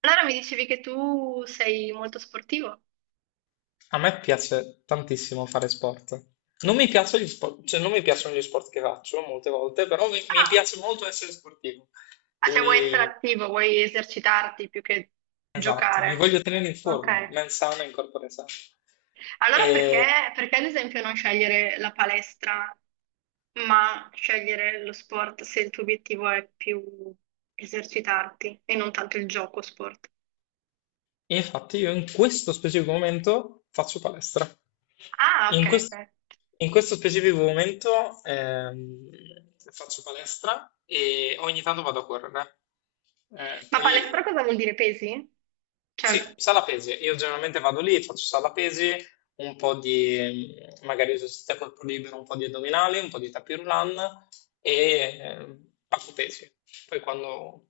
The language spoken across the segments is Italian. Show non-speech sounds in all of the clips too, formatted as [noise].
Allora mi dicevi che tu sei molto sportivo? A me piace tantissimo fare sport. Non mi piacciono gli sport, cioè non mi piacciono gli sport che faccio molte volte, però mi Ah, piace molto essere sportivo. ah, cioè vuoi essere Quindi, attivo, vuoi esercitarti più che esatto, mi giocare. voglio tenere in Ok. forma, mens sana in corpore sano. Allora perché, E perché ad esempio non scegliere la palestra, ma scegliere lo sport se il tuo obiettivo è più esercitarti e non tanto il gioco sport? infatti io in questo specifico momento faccio palestra. Ah, ok. In questo, Ok. in questo specifico momento faccio palestra e ogni tanto vado a correre. Ma palestra poi. cosa vuol dire pesi? Sì, Cioè, sala pesi. Io generalmente vado lì, faccio sala pesi, un po' di magari esercizio a corpo libero, un po' di addominali, un po' di tapis roulant e eh, faccio pesi. Poi quando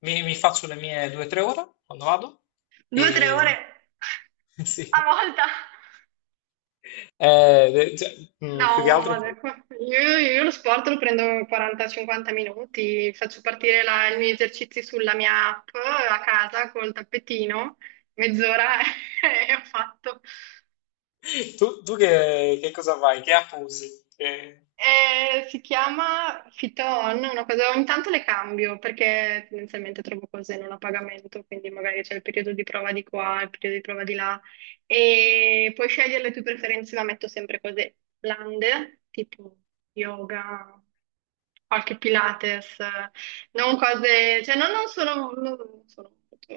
mi faccio le mie 2 o 3 ore, quando vado, due o tre ore e [laughs] [laughs] sì. a volta? Cioè, più che altro. No, ecco, io lo sport lo prendo 40-50 minuti, faccio partire i miei esercizi sulla mia app a casa col tappetino, mezz'ora [laughs] e ho fatto. Tu che cosa fai? Che app usi? Si chiama Fiton, una cosa, ogni tanto le cambio perché tendenzialmente trovo cose non a pagamento, quindi magari c'è il periodo di prova di qua, il periodo di prova di là e puoi scegliere le tue preferenze, ma metto sempre cose blande, tipo yoga, qualche Pilates, non cose, cioè no, non sono molto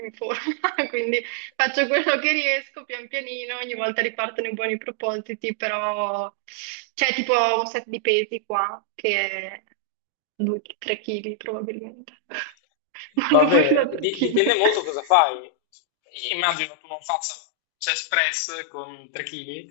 in forma, [laughs] quindi faccio quello che riesco pian pianino, ogni volta ripartono i buoni propositi, però c'è tipo un set di pesi qua che è 2-3 kg probabilmente, [laughs] vanno fuori Vabbè, da 3 kg. dipende molto cosa fai. Immagino tu non faccia chest press con 3 kg,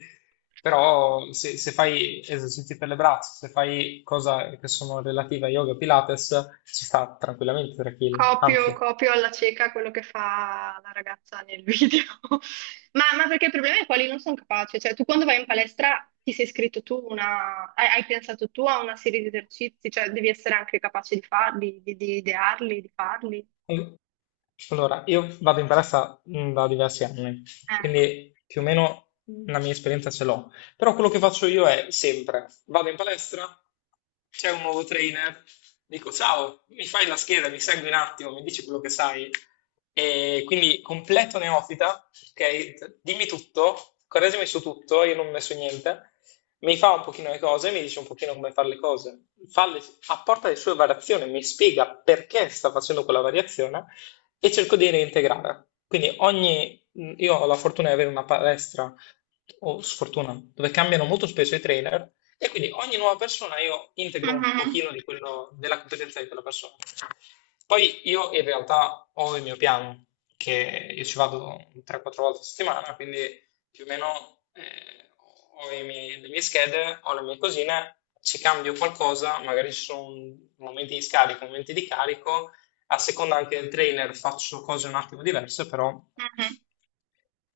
però se fai esercizi per le braccia, se fai cose che sono relative a yoga e Pilates, ci sta tranquillamente 3 kg, Copio, anzi. copio alla cieca quello che fa la ragazza nel video. [laughs] Ma perché il problema è quali non sono capace, cioè tu quando vai in palestra ti sei iscritto tu una, hai pensato tu a una serie di esercizi, cioè devi essere anche capace di farli, di idearli, di farli. Al- Allora, io vado in palestra da diversi anni, Ecco. quindi più o meno la mia esperienza ce l'ho. Però quello che faccio io è sempre, vado in palestra, c'è un nuovo trainer, dico ciao, mi fai la scheda, mi segui un attimo, mi dici quello che sai. E quindi completo neofita, ok, dimmi tutto, correggimi su tutto, io non ho messo niente, mi fa un pochino le cose, mi dice un pochino come fare le cose, apporta le sue variazioni, mi spiega perché sta facendo quella variazione e cerco di reintegrare. Quindi ogni, io ho la fortuna di avere una palestra, o sfortuna, dove cambiano molto spesso i trainer, e quindi ogni nuova persona io integro un Mhm, pochino di quello, della competenza di quella persona. Poi io in realtà ho il mio piano, che io ci vado 3-4 volte a settimana, quindi più o meno ho le mie schede, ho le mie cosine, ci cambio qualcosa, magari ci sono momenti di scarico, momenti di carico, a seconda anche del trainer faccio cose un attimo diverse, però mhm.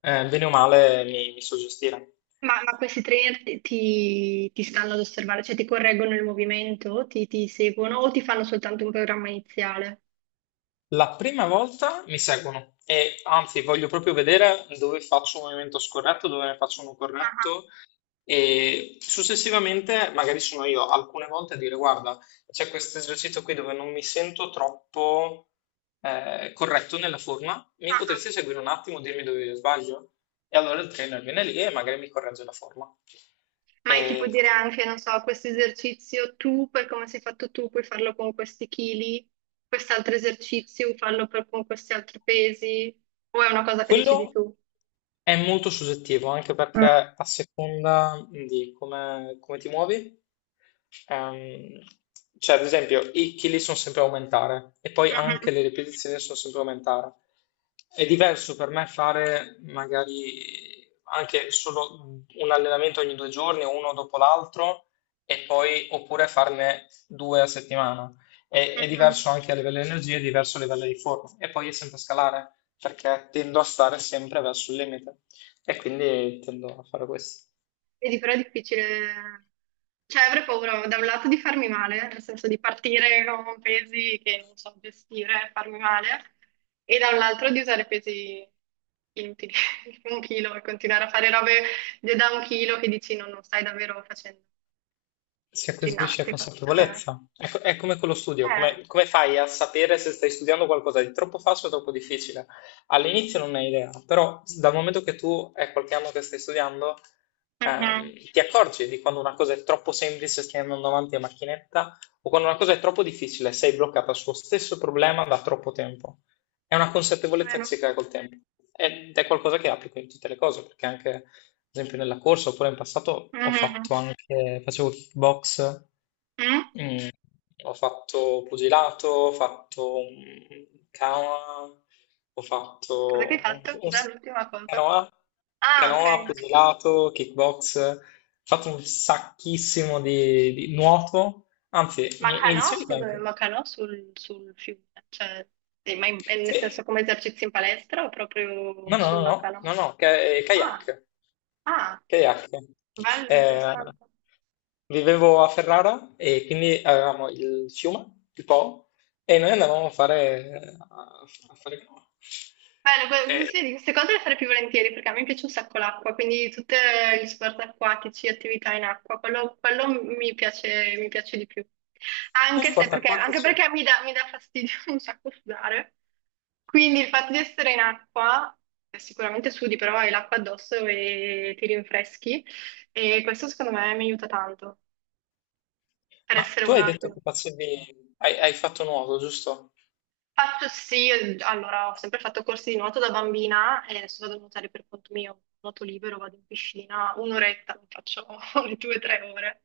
bene o male mi so gestire. Ma questi trainer ti stanno ad osservare, cioè ti correggono il movimento, ti seguono o ti fanno soltanto un programma iniziale? La prima volta mi seguono, e anzi voglio proprio vedere dove faccio un movimento scorretto, dove ne faccio uno Ah, corretto, e successivamente magari sono io alcune volte a dire guarda, c'è questo esercizio qui dove non mi sento troppo corretto nella forma, ah, mi ah. potresti seguire un attimo, dirmi dove io sbaglio? E allora il trainer viene lì e magari mi corregge la forma. Ma è tipo E dire anche, non so, questo esercizio tu, per come sei fatto tu, puoi farlo con questi chili, quest'altro esercizio, farlo con questi altri pesi, o è una cosa che decidi Quello tu? è molto soggettivo, anche perché Ah. a seconda di come ti muovi, ehm, cioè ad esempio i chili sono sempre a aumentare, e poi anche Mhm, le ripetizioni sono sempre a aumentare. È diverso per me fare magari anche solo un allenamento ogni 2 giorni, uno dopo l'altro, e poi oppure farne 2 a settimana. È mhm. diverso anche a livello di energia, è diverso a livello di forma, e poi è sempre scalare perché tendo a stare sempre verso il limite, e quindi tendo a fare questo. Vedi, però è difficile. Cioè, avrei paura da un lato di farmi male, nel senso di partire con pesi che non so gestire, e farmi male, e dall'altro di usare pesi inutili, [laughs] tipo un chilo, e continuare a fare robe da un chilo che dici no, non stai davvero facendo Si acquisisce ginnastica. Cioè, consapevolezza. È come con lo studio, eh, come fai a sapere se stai studiando qualcosa di troppo facile o troppo difficile? All'inizio non hai idea, però dal momento che tu è qualche anno che stai studiando, mhm, ehm, ti accorgi di quando una cosa è troppo semplice, stai andando avanti a macchinetta, o quando una cosa è troppo difficile, sei bloccata sullo stesso problema da troppo tempo. È una consapevolezza che vero. si crea col tempo, ed è qualcosa che applico in tutte le cose, perché anche ad esempio nella corsa, oppure in passato ho fatto Mhm. anche, facevo kickbox, Mm? mm, ho fatto pugilato, ho fatto canoa, ho Cosa che hai fatto un- fatto? Cos'è l'ultima cosa? canoa. Ah, Canoa, ok. pugilato, kickbox, ho fatto un sacchissimo di nuoto, anzi, Ma mi canò, dicevi che scusami, anche... ma canò sul, sul fiume, cioè, ma nel Sì, senso come esercizi in palestra o proprio no, no, no, sulla no, canò? no, no, kayak. Ah, ah, Kayak. bello, Eh, interessante. vivevo a Ferrara, e quindi avevamo il fiume, il Po, e noi andavamo a fare canoa. Bello, Eh, sì, sì, di queste cose le farei più volentieri perché a me piace un sacco l'acqua, quindi tutti gli sport acquatici, attività in acqua, quello mi piace di più. tu Anche se sport perché, anche acquatici? perché mi dà fastidio [laughs] un sacco sudare. Quindi il fatto di essere in acqua, sicuramente sudi, però hai l'acqua addosso e ti rinfreschi e questo secondo me mi aiuta tanto per Ma essere tu hai una detto acqua. che facevi, hai fatto nuoto, giusto? Faccio sì, allora ho sempre fatto corsi di nuoto da bambina e adesso vado a nuotare per conto mio, nuoto libero, vado in piscina un'oretta, non faccio [laughs] le due o tre ore.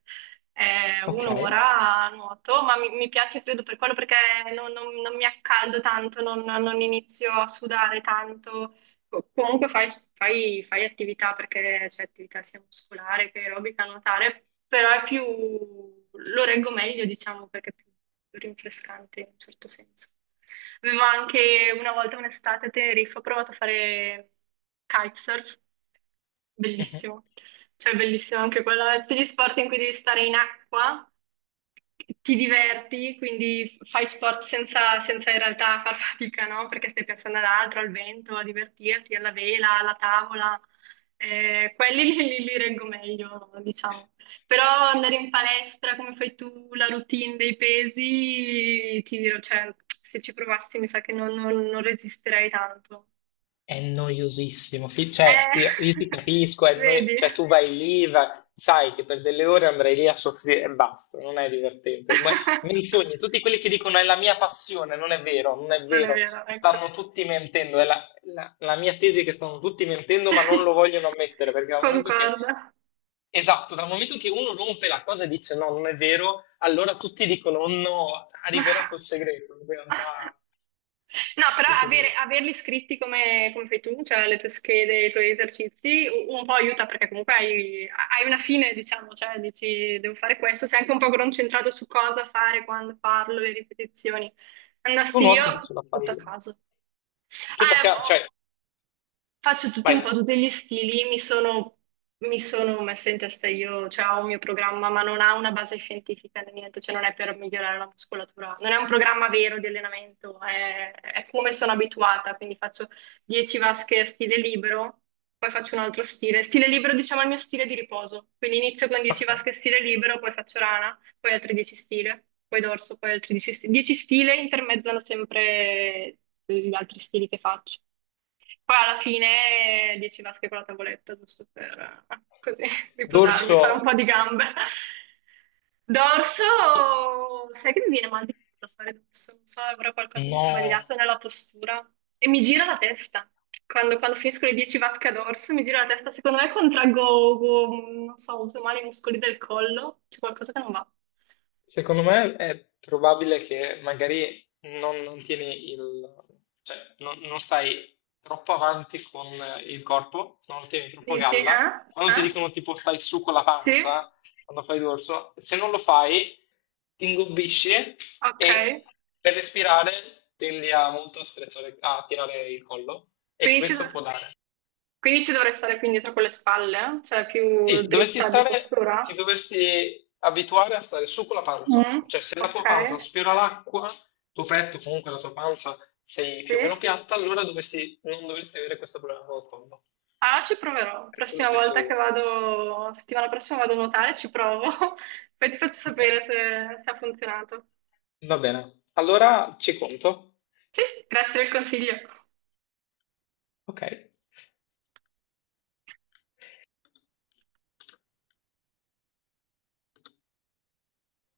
Ok. Un'ora a nuoto, ma mi piace credo per quello perché non mi accaldo tanto, non inizio a sudare tanto. Comunque fai attività perché c'è attività sia muscolare che aerobica, nuotare, però è più, lo reggo meglio, diciamo, perché è più rinfrescante in un certo senso. Avevo anche una volta un'estate a Tenerife, ho provato a fare kitesurf, bellissimo. Cioè, è bellissimo anche quello, tutti gli sport in cui devi stare in acqua, ti diverti, quindi fai sport senza, senza in realtà far fatica, no? Perché stai pensando ad altro, al vento, a divertirti, alla vela, alla tavola. Quelli [laughs] li reggo meglio, diciamo. Però andare in palestra, come fai tu, la routine dei pesi, ti dirò, cioè, se ci provassi mi sa che non resisterei tanto. È noiosissimo, cioè io Eh, ti [laughs] capisco, è vedi? cioè, tu vai lì, sai che per delle ore andrai lì a soffrire e basta, non è divertente. Ma [laughs] menzogne, tutti quelli che dicono è la mia passione, non è vero, non è Non è vero, vero, ecco. stanno tutti mentendo, è la mia tesi è che stanno tutti mentendo ma non lo [laughs] vogliono ammettere, perché dal momento che, Concordo. esatto, dal momento che uno rompe la cosa e dice no, non è vero, allora tutti dicono "Oh no, ha rivelato il segreto, in realtà No, però tutti così". averli scritti come, come fai tu, cioè le tue schede, i tuoi esercizi, un po' aiuta perché comunque hai una fine, diciamo, cioè dici devo fare questo, sei anche un po' concentrato su cosa fare, quando farlo, le ripetizioni. Tu Andassi nuoti io, sulla tutto a paglia. caso. Tutto a caso, cioè, Boh, faccio tutti vai, un po' tutti gli stili, mi sono messa in testa io, cioè ho un mio programma, ma non ha una base scientifica né niente, cioè non è per migliorare la muscolatura, non è un programma vero di allenamento, è come sono abituata, quindi faccio 10 vasche a stile libero, poi faccio un altro stile. Stile libero, diciamo, è il mio stile di riposo, quindi inizio con 10 vasche a stile libero, poi faccio rana, poi altri 10 stile, poi dorso, poi altri 10 stile, 10 stile intermezzano sempre gli altri stili che faccio. Poi alla fine 10 vasche con la tavoletta, giusto per così [laughs] riposarmi, dorso fare un po' di gambe. Dorso, sai che mi viene mal di culo fare dorso, non so, avrò qualcosa di no. sbagliato nella postura e mi gira la testa. Quando finisco le 10 vasche a dorso mi gira la testa, secondo me contraggo, non so, uso male i muscoli del collo, c'è qualcosa che non va. Secondo me è probabile che magari non tieni il, cioè, non stai troppo avanti con il corpo, non tieni troppo Dici, galla. eh? Quando ti Eh? dicono tipo stai su con la Sì? pancia, quando fai dorso, se non lo fai, ti ingobbisci e Ok. per respirare tendi a molto a tirare il collo, e Quindi ci questo sono. può dare. Quindi ci dovrei stare più indietro con le spalle, cioè più Sì, dovresti dritta di stare, ti postura? dovresti abituare a stare su con la panza, Mm, cioè se la ok, tua panza sfiora l'acqua, tuo petto, comunque la tua panza sei sì. più o meno piatta, allora dovresti, non dovresti avere questo problema col collo, Ah, ci proverò. per quello Prossima che so volta che io. vado, settimana prossima vado a nuotare, ci provo. [laughs] Poi ti faccio Ok, sapere se ha funzionato. va bene. Allora ci conto. Sì, grazie del consiglio. Ok.